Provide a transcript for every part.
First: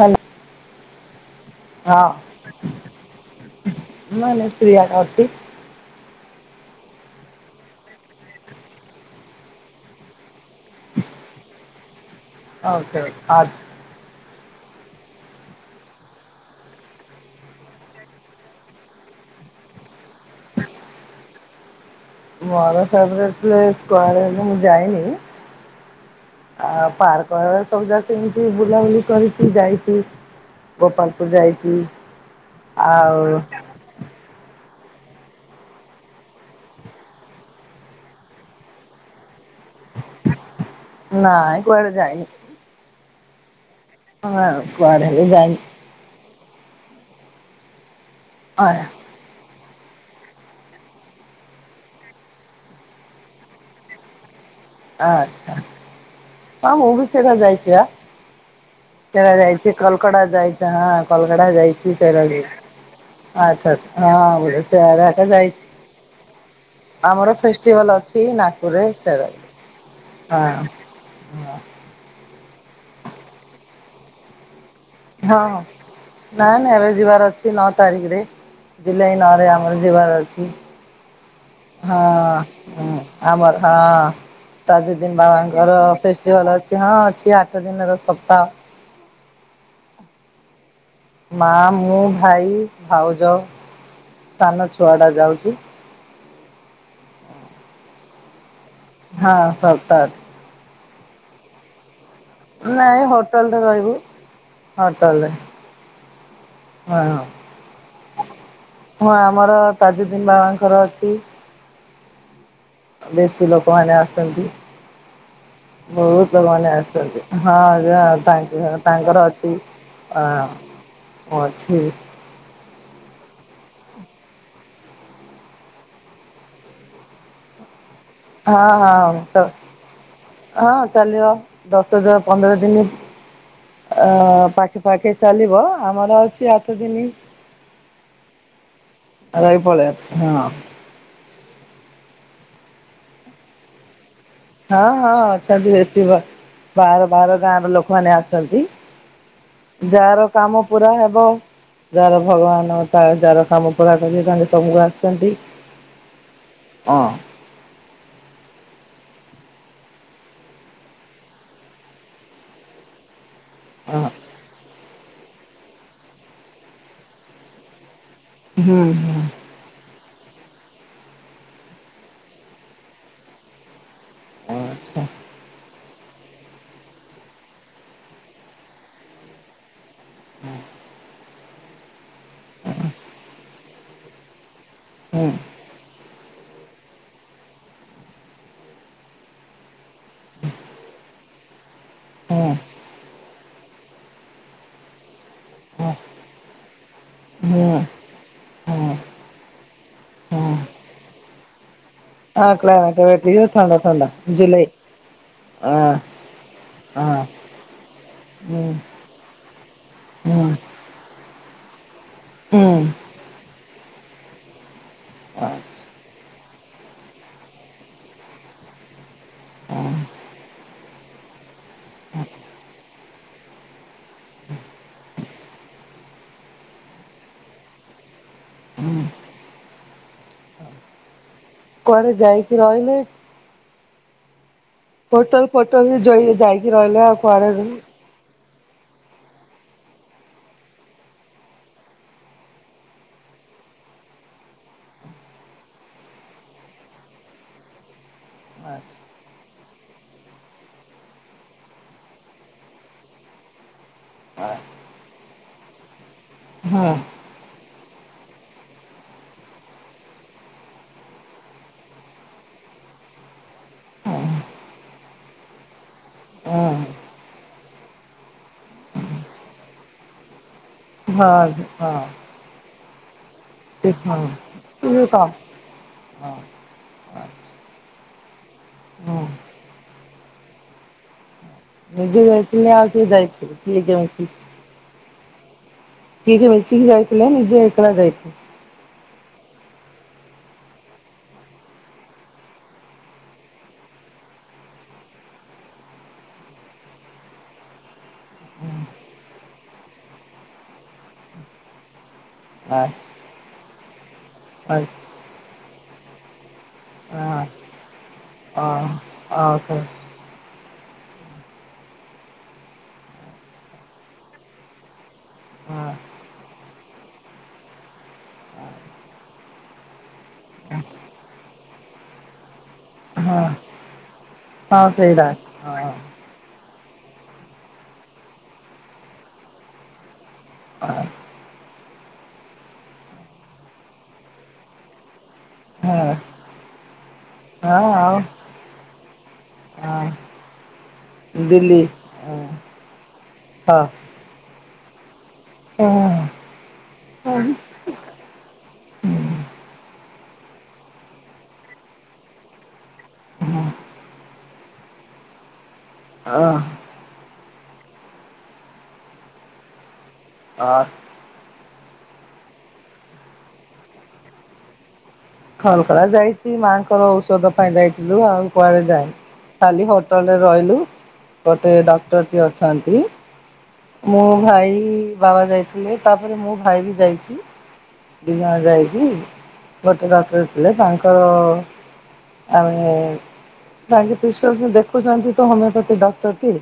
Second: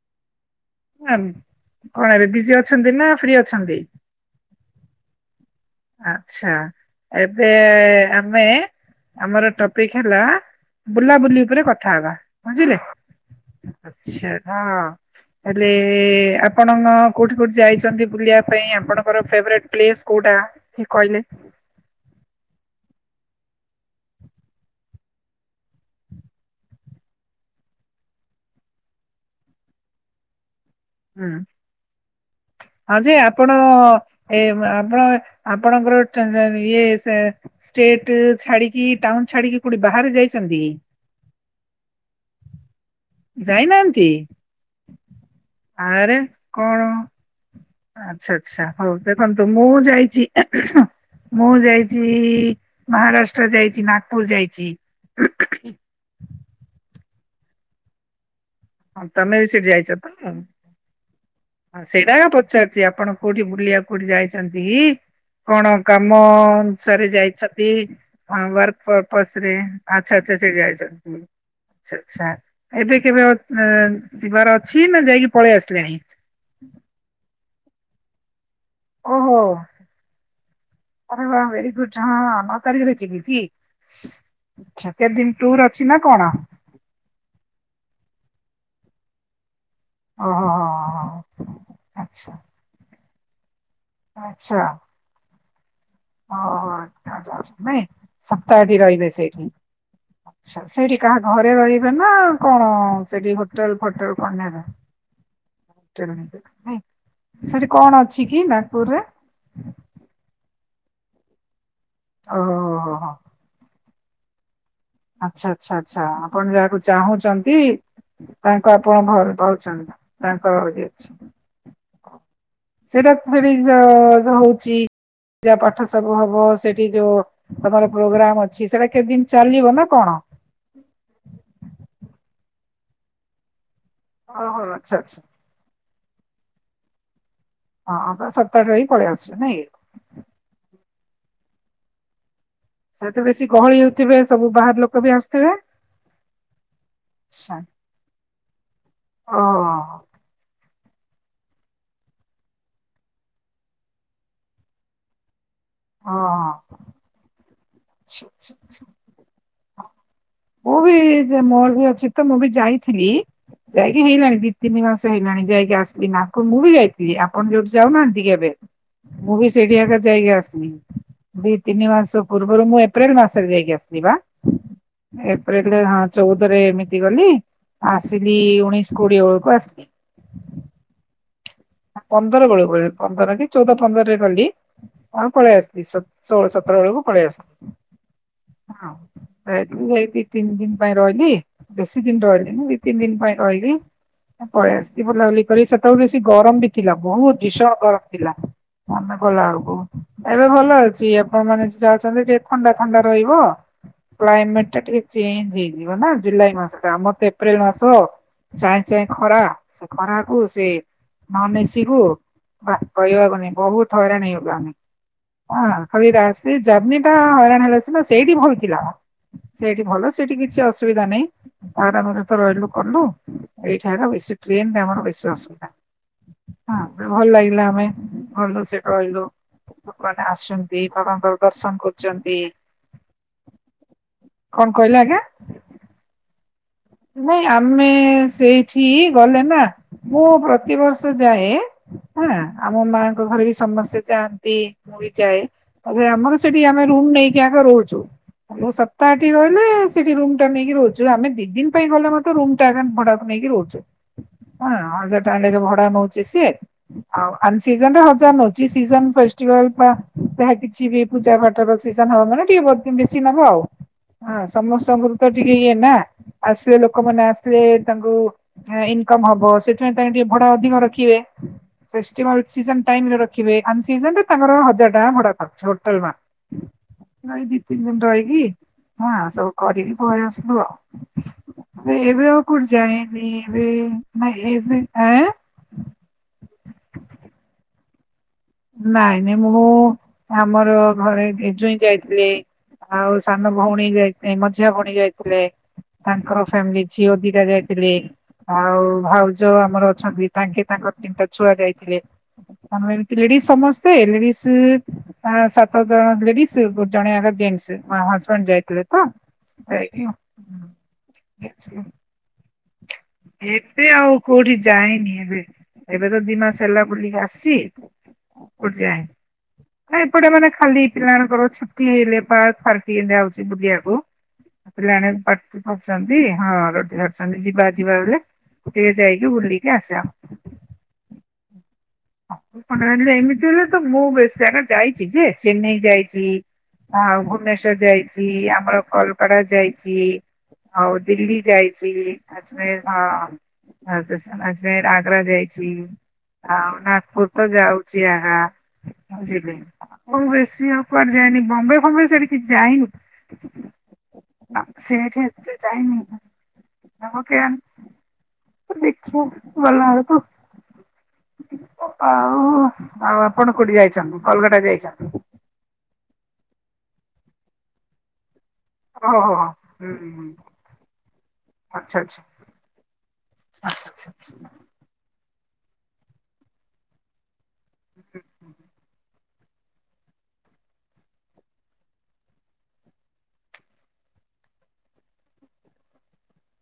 ଭଲ କଣ ଏବେ ବିଜି ଅଛନ୍ତି ନା ଫ୍ରି ଅଛନ୍ତି? ନାଇଁ ନାଇଁ ଫ୍ରି ଆର ଅଛି। ଆଚ୍ଛା ଏବେ ଆମେ ଆମର ଟପିକ୍ ହେଲା ବୁଲାବୁଲି ଉପରେ କଥା ହବା। ବୁଝିଲେ। [unintelligible] ଆଚ୍ଛା ହଁ। ହେଲେ ଆପଣ କୋଉଠି କୋଉଠି ଯାଇଛନ୍ତି ବୁଲିବା ପାଇଁ ଆପଣଙ୍କର ଫେବରେଟ୍ ପ୍ଲେସ୍ କୋଉଟା କି କହିଲେ? ମୋର ଫେବରେଟ୍ ପ୍ଲେସ କୁଆଡେ ହେଲେ ମୁଁ ଯାଇନି ଆ ପାର୍କ ସବୁ ଜାଗ କେମିତି ବୁଲାବୁଲି କରିଚି ଯାଇଛି ହୁଁ ଗୋପାଳପୁର ଯାଇଚି ହଁ ଯେ ଆଉ ଆପଣ ଏ ଆପଣ ଆପଣଙ୍କର ଇଏ ସେ ଷ୍ଟେଟ୍ ଛାଡିକି ଟାଉନ୍‌ ଛାଡିକି କୋଉଠି ବାହାରେ ଯାଇଚନ୍ତି ନାଇଁ କୁଆଡେ ଯାଇନି। ଯାଇନାନ୍ତି? ହଁ କୁଆଡେ ହେଲେ ଯାଇନି। ଆରେ କଣ ଆଚ୍ଛା ଆଚ୍ଛା ହଁ, ହୋଉ। ଦେଖନ୍ତୁ ମୁଁ ଯାଇଚି ମୁଁ ଯାଇଚି ମହାରାଷ୍ଟ୍ର ଯାଇଚି ନାଗପୁର ଯାଇଚି। ଆ ଆଚ୍ଛା ହଁ ମୁଁ ବି ସେଟା ଯାଇଚି ଆ ହଁ ତମେ ବି ସେଠି ଯାଇଚ ହଁ କୋଲକତା ତ ଯାଇଛି ସେଇଟା କା ବି। ପଚାରୁଛି ଆପଣ କୋଉଠି ଆଚ୍ଛା ବୁଲିବା କୋଉଠି ଆଚ୍ଛା ହଁ ବୁଝିଲି ଯାଇଛନ୍ତି କି? ସିଆଡେ ଏକା ଯାଇଛି। କଣ କାମ ଅନୁସାରେ ଆମର ଯାଇଛନ୍ତି ଫେଷ୍ଟିଭାଲ ଅଛି ହଁ ୱର୍କ ନାଗପୁରରେ ସେରା ପୂର୍ପୋସ ରେ ଆଚ୍ଛା ଆଚ୍ଛା ସେ ହଁ। ଯାଇଛନ୍ତି ହଁ ଆଚ୍ଛା ଆଚ୍ଛା ଏବେ କେବେ ଯିବାର ଅ ଛି ନା ଯାଇକି ପଳେଇ ହଁ ଆସିଲେଣି? ନାଇଁ ନାଇଁ ଏବେ ଯିବାର ଅଛି ନଅ ତାରିଖରେ ଜୁଲାଇ ଓହୋ ନଅରେ ଆମର ଯିବାର ଅଛି। ଆରେ ବାପ୍ ରେ। ହଁ ଉଁ ଆମର ହଁ ଆଚ୍ଛା କେତେ ତାଜୁଦିିନ ଦିନ ଟୁର ବାବାଙ୍କର ଅଛି ନା କଣ? ଫେଷ୍ଟିଭାଲ ଅ ହଁ ଅଛି ଆଠ ଦିନର ସପ୍ତାହ ଓହୋ ହ ହଁ ମା, ମୁଁ, ଭାଇ, ଭାଉଜ, ଆଚ୍ଛା ସାନ ଛୁଆ ଟା ଯାଉଛି। ଓହୋ ଆଚ୍ଛା ଆଚ୍ଛା ନାଇଁ ସପ୍ତାହଟି ରହିବେ ହଁ ସେଇଠି? ସପ୍ତାହରେ ଆଛା ସେଇଠି କାହା ଘରେ ରହିବେ ନା କଣ ନାଇଁ ସେଠି ହୋଟେଲରେ ହୋଟେଲ ରହିବୁ। ଫୋଟେଲ କଣ ନେବ? ହୋଟେଲରେ ହୋଟେଲ ନେବେ ନାଇଁ। ହଁ, ସେଠି କଣ ଅଛି କି ନାଗପୁରରେ? ଆମର ତାଜୁଦ୍ଦିିନ ବାବାଙ୍କର ଅଛି। ଓହୋ ହୋ ବେଶୀ ଲୋକମାନେ ଆସନ୍ତି। ଆଚ୍ଛା ଆଚ୍ଛା ଆଚ୍ଛା ବହୁତ ଆପଣ ଲୋକମାନେ ଯାହାକୁ ଆସିଛନ୍ତି ଚାହୁଁଛନ୍ତି, ହଁ ଯା ତାଙ୍କ ତାଙ୍କୁ ଆପଣ ତାଙ୍କର ଭଲ ଅଛି ପାଉଛନ୍ତ ତାଙ୍କ ହଁ [unintelligible] ଅଛି ସେଟା ସେଠି ଯ ହଉଛି। ପୂଜା ପାଠ ସବୁ ହବ ସେଠି ଯୋଉ ତମର ପ୍ରୋଗ୍ରାମ ଅଛି ହଁ ସେଟା କେତେ ହଁ ଦିନ ତ ଚାଲିବ ନା କଣ? ହଁ, ଚାଲିବ ଦଶ ଯା ପନ୍ଦର ଦିନି ଅ ଓହୋ ପାଖେ ଆଚ୍ଛା ପାଖେ ଆଚ୍ଛା। ଚାଲିବ, ଆମର ଅଛି ଆଠ ଦିନି। ହଁ ତ ସପ୍ତାହଟେ ରହି ପଳେଇ ଆସୁଛ ଆ ଯାଇ ନାଇଁ ପଳେଇ ଆସି। ହଁ। ସେଥି ବେଶୀ ଗହଳି ହେଉ ଥିବେ ସବୁ ବା ହଁ, ହଁ, ହଁ ଅଛନ୍ତି ବେଶୀ ବ ବାହାର ବାହାର ଗାଁ ର ଲୋକମାନେ ଆସନ୍ତି। ହଁ ହଁ। ଯାର କାମ ପୁରା ହେବ ଯାର ଭଗବାନ ତା ଯାର କାମ ପୁରା କରିଛନ୍ତି ସବୁକୁ ଆସିଛନ୍ତି। ହଁ। ହଁ ହଁ। ମୁଁ ବି ଯେ ମୋର ବି ଅଛି ତ ମୁଁ ବି ଯାଇଥିଲି ହଁ ଯାଇକି ହେଇଲାଣି ଦି ତିନି ମାସ ହେଇଗଲାଣି ଯାଇକି ଆସିଲି ନା କ ମୁଁ ବି ଯାଇଥିଲି। ଆପଣ ଯୋଉଠି ଯାଉନାହାନ୍ତି କି ଏବେ ହୁଁ ହୁଁ ମୁଁ ବି ଟେଡିଆଟା ଯାଇକି ଆସିଲି, ଦି ତିନି ମାସ ପୂର୍ବରୁ ମୁଁ ଏପ୍ରିଲ ମାସରେ ଯାଇକି ଆସିଲି ବା। ଆଚ୍ଛା। ଏପ୍ରିଲରେ ହଁ ଚଉଦରେ ଏମିତି ଗଲି, ଆସିଲି ଉଣେଇଶ କୋଡିଏ ବେଳକୁ ଆସିଲି ହୁଁ। ପନ୍ଦର ବେଳୁ ପଳେଇ ପନ୍ଦର କି ଚଉଦ ପନ୍ଦରରେ ଗଲି କଣ ହୁଁ ପଳେଇ ଆସିଥି ସ ଷୋହଳ ସତର ବେଳକୁ ପଳେଇ ଆସଥିଲି। ହଁ। ଏ ଏଇ ଦି ତିନି ଦିନ ପାଇଁ ରହିଲି, ବେଶୀ ଦିନ ରହିଲିି ହୁଁ ନି ଦି ତିନି ଦିନ ପାଇଁ ରହିଲି, ପଳେଇ ଆସଥି ବୁଲାବୁଲି କରି ସେତେବେଳେ ବେଶୀ ଗରମ ବି ଥିଲା ବହୁତ ଭୀଷଣ ଗରମ ଥିଲା ଆମେ ଗଲା ବେଳକୁ ଏବେ ଭଲ ଅଛି ଆପଣ ମାନେ ଯାଉ ତମେ ଟିକେ ଥଣ୍ଡା ଥଣ୍ଡା ରହିବ କ୍ଲାଇମେଟ ଟା ଟିକେ ଚେଞ୍ଜ ହେଇଯିବ ନା ଜୁଲାଇ ମାସ ଆମର ତ ଏପ୍ରିଲ ମାସ ଚାଏଁ ଚାଏଁ ଖରା ସେ ଖରାକୁ ସେ ନନ ଏସିବୁ ବା ହୁଁ କହିବାକୁ ନାଇଁ ବହୁତ ହଇରାଣ ହେଇଗଲୁ ପୁରା ଆମେଁ [unintelligible] ସେ ଜର୍ଣିି ଟା ହଇରାଣ ହେଲା ସିନା ସେଇଠି ଭଲଥିଲା। ସେଇଠି ଭଲ ସେଇଠି କିଛି ଅସ ଅସବିଧା ନାଇଁ। ଆମେ ତା ପରେ ତ ରହିଲୁ କଲୁ ଏଇଠାରେ ବେଶୀ ଟ୍ରେନ ରେ ଆମର ବେଶୀ ଅସୁବିଧା ହଁ ଭଲ ଲାଗିଲା ଆମେ ଭଲ ସେ ଗଲୁ ଲୋକମାନେ ଆସୁଛନ୍ତି, ଭଗବାନଙ୍କର ଦର୍ଶନ କୁଆଡେ କରୁଛନ୍ତି। ଯାଇକି ରହିଲେ କଣ କହିଲେ? ଆଜ୍ଞା ହୋଟଲ ଫୋଟଲ ଯଇ ଯାଇ ନାଇଁ ଆମେ ସେଇଠି ଗଲେ ନା, ମୁଁ ପ୍ରତିବର୍ଷ ଯାଏ। ହଁ ଆମ ମାଙ୍କ ଘରେ ବି ସମସ୍ତେ ଯହାଆନ୍ତି ମୁଁ ବି ଯାଏ। ଆରେ ଆମର ସେଠି ଆମେ ରୁମ ନେଇକି ଆଗେ ରହୁଛୁ। [unintelligible] ରହିଲେ ସେଠି ରୁମ ଟା ନେଇକି ରହୁଛୁ। ଆମେ ଦି ଦିନ ପାଇଁ ଗଲେ ମଧ୍ୟ ରୁମ ଟା [unintelligible] ଭଡାକୁ ନେଇକି ରହୁଛୁ। ହଁ ହଜାର ଟଙ୍କା [unintelligible] ଭଡା ନଉଚି ସିଏ। ହଁ ଆଉ [unintelligible] ସିଜନରେ ହଜାର ନଉଛି। ସିଜନ ଫେଷ୍ଭାଲ ବା ଯହା କିଛି ବି ପୂଜ [unintelligible] ବେଶୀ ନବ ଆଉ। ହଁ ସମସ୍ତଙ୍କର ତ ଟିକେ ଇଏ ନା। ଆସିଲେ ଲୋକମାନେ ଆସିଲେ ତାଙ୍କୁ ଇନକମ୍ ହବ ସେଥିପାଇଁ ତାଙ୍କେ ଟିକେ ଭଡା ଅଧିକ ର [unintelligible] ହଁ ହଁ ଖ ଠିକ୍ ହଁ ସିରେ ତାଙ୍କର ହଜାର ଇଏ ଟ କଣ ଭଡାଛି ହୋଟେଲ ମନ୍ ନଇ ଦି ତିନି ଦିନ ରହକି ମୁଁ ହଁ ଆ ସବୁ କରିବି କହି ଆସିଲୁ ଆଉ। ନିଜେ ଏବେ ଆଉ କଉଠି ଯାଇଥିଲେ କିଏ ଯାଇନି। ଯାଇଥିଲେ କିଏ କିଏ ମିଶିକି [unintelligible] ଆଁ? [unintelligible] ମିଶିକି ଯାଇଥିଲେ ନିଜେ ଏକଳା ଯାଇଥିଲେ? ନାଇଁ ନାଇଁ ମୁଁ ଆମର ଘରେ [unintelligible] ଯାଇଥିଲେ। ଆଉ ସାନ ଭଉଣୀ ଯାଇ [unintelligible] ମଝିଆ ଭଉଣୀ ଯାଇଥିଲେ। ତାଙ୍କର ଫ୍ୟାମିଲି ଝିଅ ଦିିଟା ଯାଇଥିଲେ। ଆଉ ଭାଉଜଉ ଆମର ଅଛନ୍ତି, ତାଙ୍କେ ତାଙ୍କର ତିନିଟା ଛୁଆ ଯାଇଥିଲେ। ଆ ଆମେ ଏମିତି ଲେଡିସ୍ ସମସ୍ତେ ଲେଡିସ୍ ସାତ ଜଣ ଲେଡିସ୍ ଗୋଟ ଜଣଗ ହଁ ଜେଣ୍ଟସ ହଜବେଣ୍ଡ ଅ ଯାଇଥିଲେ ତ ଓହୋ ସେଇଠି ଆଉ। [unintelligible] ଏବେ ଆଉ କୋଉଠି ଯାଇନି ଏବେ। ହଁ ଏବେ ତ ଦିମାସ ହେଲା ବୁଲିକି ଆସିଛି। [unintelligible] ଏପଟେ ମାନେ ଖାଲି ପିଲାଙ୍କର ଛୁଟି ହେଲେ ଫାର୍କ ହଁ [unintelligible] ବୁଲିବାକୁ। ହଁ ପିଲା ମାନେ ସେଇଟା ପାଟି ହଁ କୁଛନ୍ତି, ହଁ ରଟି ସାଙ୍ଗେ ଯିବା ଯିବା ବେଲି, ଟିକେ ଯାଇକି ବୁଲିକି ଆସିବା। ଆ ହ ଏମିତି ହେଲେ ତ ମୁଁ ବେଶ ଜାଗା ଯାଇଛି ଯେ ଚେନ୍ନାଇ ହଁ ଯାଇଛି। ହଁ ହଉ ଭୁବନେଶ୍ଵର ହଁ ଆଉ ଯାଇଛି ଆମର କଲକଡା ଯାଇଛି। ହଁ ଆଉ ଦିଲ୍ଲୀ ଯାଇଛି, ଆଜମେର ହଁ। ହଁ। [unintelligible] ଆଗ୍ରା ଯାଇଛି, ଆଉ ନଗପୁର ତ ଯାଉଛି। [unintelligible] ବୁଝିଲେ ହଉ ବେଶୀ ଆଉ କୁଆଡ ଯାଇଏନି ବମ୍ବେ ଫମ୍ବେ ସେଠ ଯାଇନୁ। ନା ସେ ଏଠି ତ ଯାଇନୁ। ନ କେ ଦେଖିବା [unintelligible] ଆ ଆଉ ଆଉ ଆପଣ କୋଉଠି ଯାଇଛନ୍ତି? କଲଗଟା ଯାଇଛନ୍ତି? ଖଲକଳା ଯାଇଛି, ମାଆଙ୍କର ଔଷଧ ପାଇଁ ଯାଇଥିଲୁ ଆଉ। ଓହୋ ହୋ [unintelligible] ଖାଲି ହୁଁ ହୁଁ ହୋଟେଲରେ ରହିଲୁ। ଗୋଟେ ଆଚ୍ଛା ଆଚ୍ଛା ଡକ୍ଟରଟି ଅଛନ୍ତି। ଆଚ୍ଛା ଆଚ୍ଛା। ମୁ ଭାଇ ବାବା ଯାଇଥିଲେ, ତାପରେ ମୋ ଭାଇ ବି ଯାଇଛି। ଦୁଇ ଜଣ ଯାଇକି [unintelligible] ଡକ୍ଟର ଥିଲେ ତାଙ୍କର ଆମେ ତାଙ୍କ ପି ଦେଖୁଛନ୍ତି ତ ହୋମିଓପାଥି ଡକ୍ଟର ଟି।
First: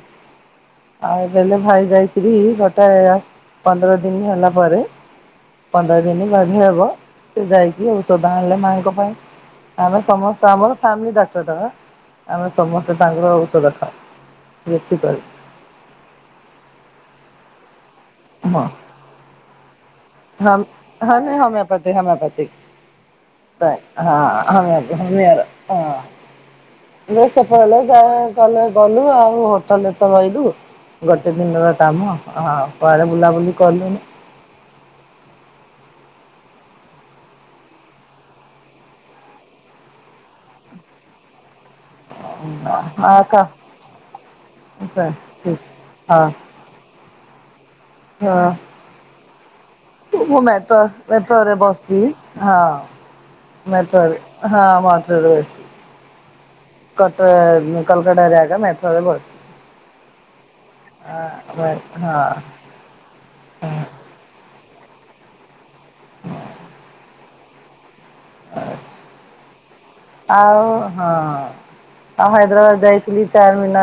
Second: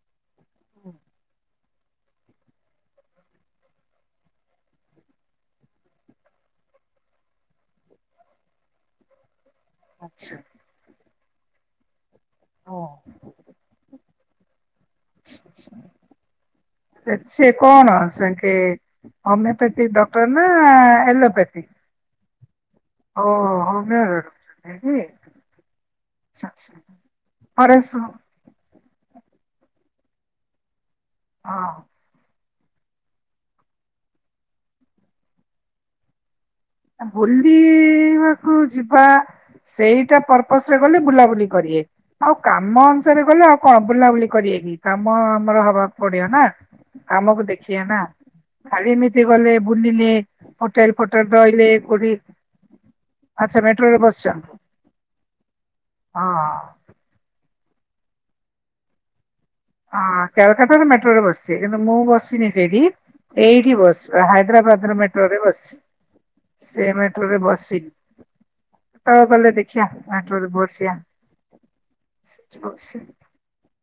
ଆଉ ବଲେ ଭାଇ ଯାଇଥିଲି ଗୋଟେ ପନ୍ଦର ଦିନ ହେଲା ପରେ ପନ୍ଦର ଦିନ ବଧେ ହେବ ସେ ଯାଇକି ସଧା ଆଣିଲେ ମାଙ୍କ ପାଇଁ ଆମେ ଆଚ୍ଛା ସମସ୍ତେ ଆମର ଫ୍ୟାମିଲି ଡାକ୍ତରଟାବା ଆମେ ଓ ସମସ୍ତେ ତାଙ୍କର ଔଷଧ ଖାଉ ବେଶୀ କରି ଛ କଣ [unintelligible] ହଁ ହୋମିଓପାଥି ଡ ଆପ ନା ଏଲୋପତି ହମିଓପାତି ଅ ହୋମିଓ ହ ଡକ୍ଟର ନାଇଁ ହ କି? ହମ୍ ଆଚ୍ଛା ଆଚ୍ଛା ଯ ସେପଳଲେ ଫରେଷ୍ଟ ଯା କହିଲେ ଗଲୁ ଆଉ ହୋଟେଲରେ ତ ରହିଲୁ ଗୋଟେ ହଁ ଦିନର କାମ ହଁ କୁଆଡ଼େ ବୁଲାବୁଲି କଲୁନି ବୁଲିବାକୁ ଯିବା ସେଇଟା ପର୍ପସ ରେ ଗଲେ ବୁଲାବୁଲି କରିବେ ଆଉ କାମ ଅନୁସାରେ ଗଲେ ଆଉ କଣ ବୁଲାବୁଲି କରିବେ କିି କାମ ଆମର ହବାକୁ ପଡିବ ନା କାମକୁ ଦେଖିବା ନା ଖାଲି ଏମିତି ଗଲେ ବୁଲିଲେ ହୋଟେଲ ଫୋଟେଲ ରେ ରହିଲେ କୋଉଠି ବସିଛି ହଁ ଆଚ୍ଛା ମେଟ୍ରୋରେ ମେଟୋରେ ବସିଛନ୍ତି ହଁ ମଟୋରେ ବସିଛି ହଁ କଟ କଲକ ଟାରେ ଏକା ମେଟ୍ରରେ ବସି ହଁ କଲକଟା ତ ମେଟ୍ରୋରେ ବସଚି ମୁଁ ବସନି ସେଡି ଏଇଠ ବସ୍ ହାଇଦ୍ରାବାଦ ର ମେଟ୍ରୋ ରେ ବସିଛି ସେ ମେଟ୍ରୋ ରେ ବସିନି କେତେବେଳ ଗଲେ ଦେଖିବା ମେଟ୍ରୋରେ ଆଉ ବସିବା। ହଁ ଆଉ ସେଠି ହାଇଦ୍ରାବାଦ ବସିବା। ଯାଇଥିଲି ଚାରି ମିନ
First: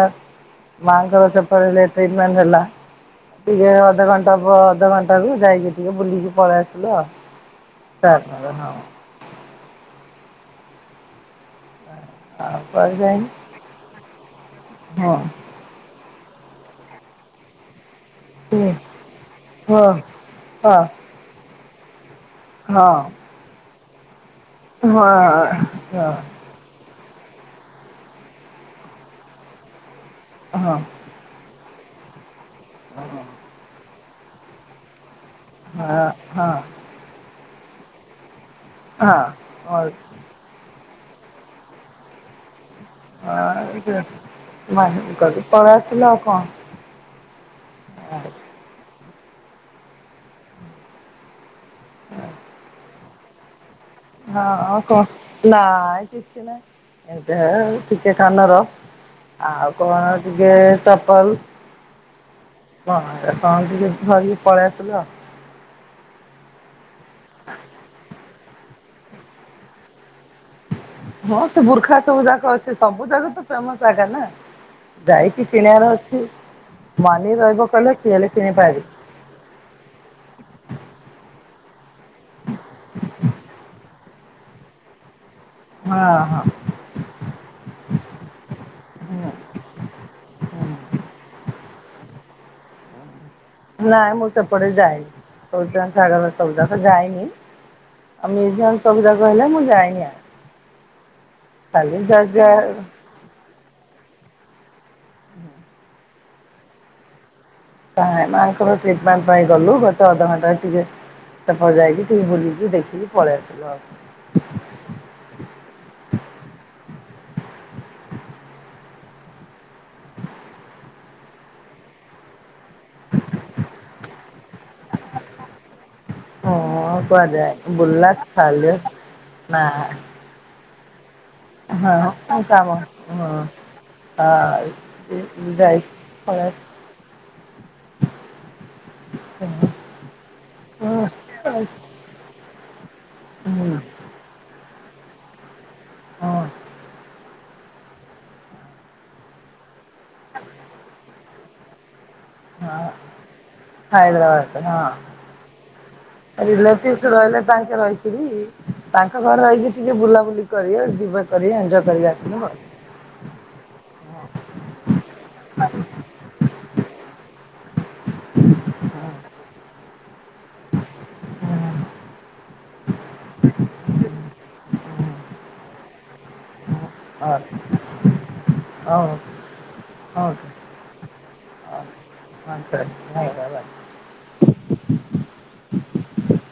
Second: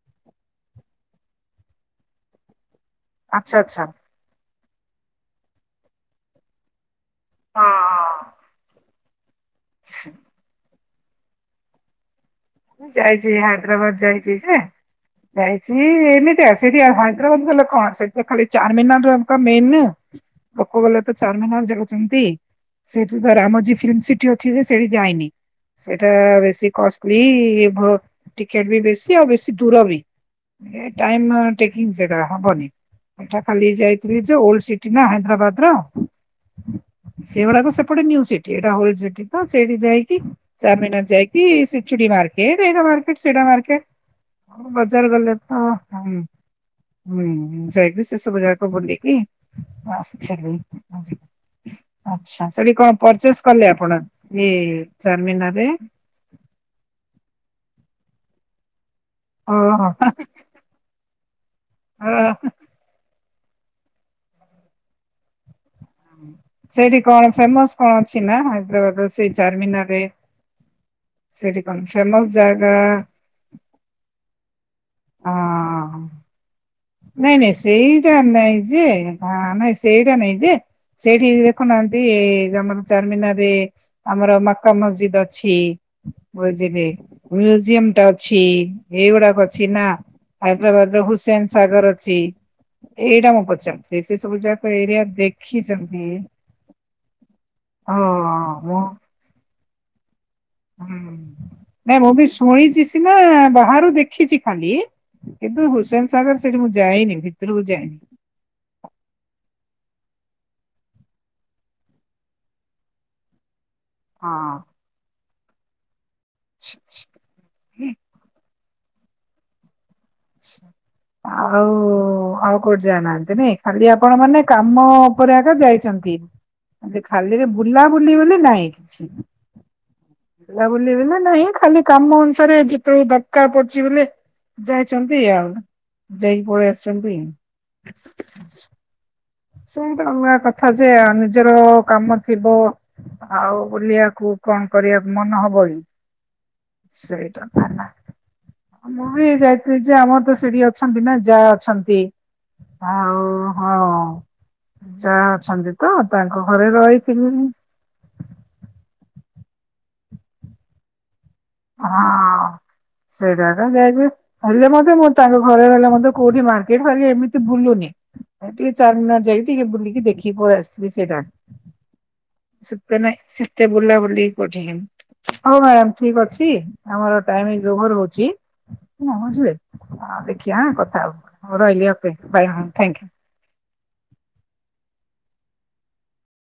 ମାଙ୍କର ସେପିଲେ ଟ୍ରିଟମେଣ୍ଟ ଆଚ୍ଛା ହେଲାେ ଆଚ୍ଛା ହଁ ଅଧଘଣ୍ଟା ଦବ ଅଧଘଣ୍ଟା ରୁ ଯାଇକି ଟିକେ ବୁଲିକି ପଳେଇ ଆସିଲୁ ଆଉ ହଁ। ସାର୍ ହଁ [inaudible] ଆଉ ମୁଁ କୁଆଡେ ଯାଇନି ଯାଇଛି ହାଇଦ୍ରାବାଦ ଯାଇଛି ଯେ ଯାଇଛି ସିଏ ଏମିତି ଆ ସେଠି ହାଇଦ୍ରାବାଦ ଗଲେ କଣ ସେଠ ଖାଲି ହଁ ଚାରମିନାରରେମ ମେନ୍ ହଁ ଲୋକ ହଁ ବଲା ତ ଚାରମିନାଲ ଯାଉଛନ୍ତି ହଁ ସେଠି ତ ଆମର ଯ ଫିଲ୍ମ ସିଟି ଅଛି ଯେ ସେଠି ହଁ ଯାଇନି ସେଇଟା ବେଶୀ କଷ୍ଟ ଟିକେଟ ବି ବେଶୀ ଆଉ ବେଶୀ ଦୂର ବି ହଁ ଟାଇମ୍ ଟେକିଙ୍ଗ ସେଟା ହବନି ମୁଟା ଖାଲି ଯାଇଥିଲି ଯେ ଓଲ୍ଡ ସିଟି ନା ହାଇଦ୍ରାବାଦ ର ହଁ ହଁ ସେଗୁଡାକ ସେପଟେ ନିୟୁ ସିଟି ଏଇଟା ହୋଲ ସିଟ ତ ସେଠି ଯାଇକି ଚାମିନାର ଯାଇକି ଚୁଡି ମାର୍କେଟ ଏଇଟା ମାର୍କେଟ ସେଟା ମାର୍କେଟ ହଁ ବଜାର ଗଲେ ତ ପଳେଇ ଆସିଲ ଆଉ ହୁଁ ଯାଇକି ସେ ସବୁ ଯାକ ବୁଲିକି ଆସିଲି। ଆଛା ସେଠି କଣ ପରଚେସ୍ କଲେ ଆପଣ। ଇଏ ହଁ କହ ଚାରମିନାରରେ? ନାଇ କିଛି ନାଇଁ ଏମିତି ଟିକେ କାନର ଆଉ ଓହୋ କଣ ଟିକେ ଚପଲ ହଁ କଣ ଟିକେ ଧରିକି ପଳେଇ ଆସିଲୁ ଆଉ। ସେଇଠି କଣ ଫେମସ କଣ ଅଛି ନା ହାଇଦ୍ରାବାଦ ସେଇ ଚାରମିନାରରେ। ହଁ ସେଠି ସେ କଣ ବୁର୍ଖା ସବୁ ଫେମସ ଯାକ ଅଛି ଜାଗା ସବୁ ଯାଗ ତ ତମ ଜଗା ନା ଯାଇକି କିଣିବାର ହଁ ଅଛି। ମନି ନାଇଁ ନାଇଁ ରହିବ କହିଲେ କିଏ ସେଇଟା ହେଲେ ନାଇଁ କିଣିପାରିବ। ଯେ ନାଇଁ ସେଇଟା ନାଇଁ ଯେ ସେଇଠି ଦେଖୁନାହାନ୍ତି ଆମର ଚାରମିିନାରରେ ଆମର ମକା ମସଜିଦ୍ ଅଛି। ଅଛି ହଁ ହଁ ବରଦଡେ। ମ୍ୟୁଜିୟମ ଟା ଅଛି ହୁଁ ଏଇଗୁଡାକ ଅଛି ନା ହାଇଦ୍ରାବାଦର ହୁସେନ। ସାଗର ଅଛି ଏଇଟା ମୁଁ ପ ନାଇଁ ମୁଁ ସେପଟେ ଯାଇନି ଚୌଚ ଦେଖିଛନ୍ତି। ସାଗର ସବୁଯାକ ଯାଇନି ହଁ ଆଉ ମୁଁ ମିୟୁଜିଅମ ସୁବୁଜାକ ହେଲେ ମୁଁ ଯାଇନି ହାଆଡେ। ହୁଁ ନାଁ ମୁଁ ବି ଶଣିଛି ସି ହଁ ବାହାରୁ ଦେଖିଛି ଖାଲି କିନ୍ତୁ ହୁସେନ ସାଗର ସେଠି ମୁଁ ଯାଇନି ଭିତରକୁ ଯାଇନି। ନାଇ ମାଙ୍କର ଟ୍ରିଟମେଣ୍ଟ ପାଇଁ ଗଲୁ ଗୋଟେ ଅଧଘଣ୍ଟାରେ ଟିକେ ସେପଟେ ଯାଇକି ଟିକେ ବୁଲିକି ଦେଖିକି ପଳେଇ ଆସିଲୁ ଆଉ। ହଁ ଅଁ। [inaudible] ଆଉ ଆଉ କୋଉଠି ଯାଇ ନାହାନ୍ତି ନାଇ ଖାଲି ଆପଣ ମାନେ କାମ ଉପରେ ଏକା ଯାଇଛନ୍ତି। ହଁ [unintelligible] କୁଆଡେ ଖାଲିରେ ଯାଇନି ବୁଲା ବୁଲି ବୋଲି ନାଇଁ ଖାଲି କିଛି। ନା ବୁଲାବୁଲି ହେଲେ ନାଇଁ ଖାଲି କାମ ହଁ ଅନୁସାରେ କାମ ଯିବାକୁ ହଁ ଦରକାର ପଡୁଚି ବୋଇଲେ ଯାଇ ଯାଆନ୍ତି ହଁ ଯାଇ ଯାଇକି ପଳେଇ ପାଲେଇଆସନ୍ତି। ଆସିଲୁ। ଶୁଣ [unintelligible] କଥା ଯେ ହୁଁ ନିଜର କାମ ଥିବ ଆଉ ହୁଁ ବୁଲିବାକୁ କଣ କରିବାକୁ ମନ ହବ କି? ହଁ ସେଇଟା ତା ମୁଁ ବି ଯାଇ ଯେ ଆମର ତ ସେଠି ଅଛନ୍ତି ନା ଯା ଅଛନ୍ତି। ହଁ ଆଉ ହଁ। ହାଇଦ୍ରାବାଦରେ। ଯା ଅଛନ୍ତି ତ ତାଙ୍କ ହଁ ଘରେ ରିଲେଟିଭିସ ରହିଥିଲି ରହିଲେ ତାଙ୍କେ ରହିଲେ। ତାଙ୍କ ଘର ହେଇକି ଟିକେ ବୁଲାବୁଲି କରି ଯିବା କରି ଏଞଜୟ କରିକି ଆସିବ ହଁ। ଆଉ। ସେଇଟା ଏକା ଯାଇକିି କହିଲେ ମ ମୁଁ ତାଙ୍କ ଘରେ ରହିଲେ ମତେ କଉଠି ମାର୍କେଟ ଫାର୍କେଟ ଏମିତି ବୁଲୁନି ଟିକେ ଚାରମିନାର ଯାଇକି ଟିକେ ବୁଲିକି ଦେଖି ପଳେଇ ଆସିବି। ସେଇଟା ଶତ ସେତେ ନାଇ ସେତେ ବୁଲାବୁଲି କୋଠି ହଉ ମ୍ୟାଡାମ ଠିକ ଅଛି ଆମର ଆଉ। ଟାଇମ୍ [unintelligible] ଓଭର ହଉଚି ହଁ। ବୁଝିଲେ। ହଁ ଦେଖିବାଁ କଥା ହବା ହଁ ରହିଲି ଓକେ ବାୟ ହଁ ଥ୍ୟାଙ୍କୟୁ। ହଁ।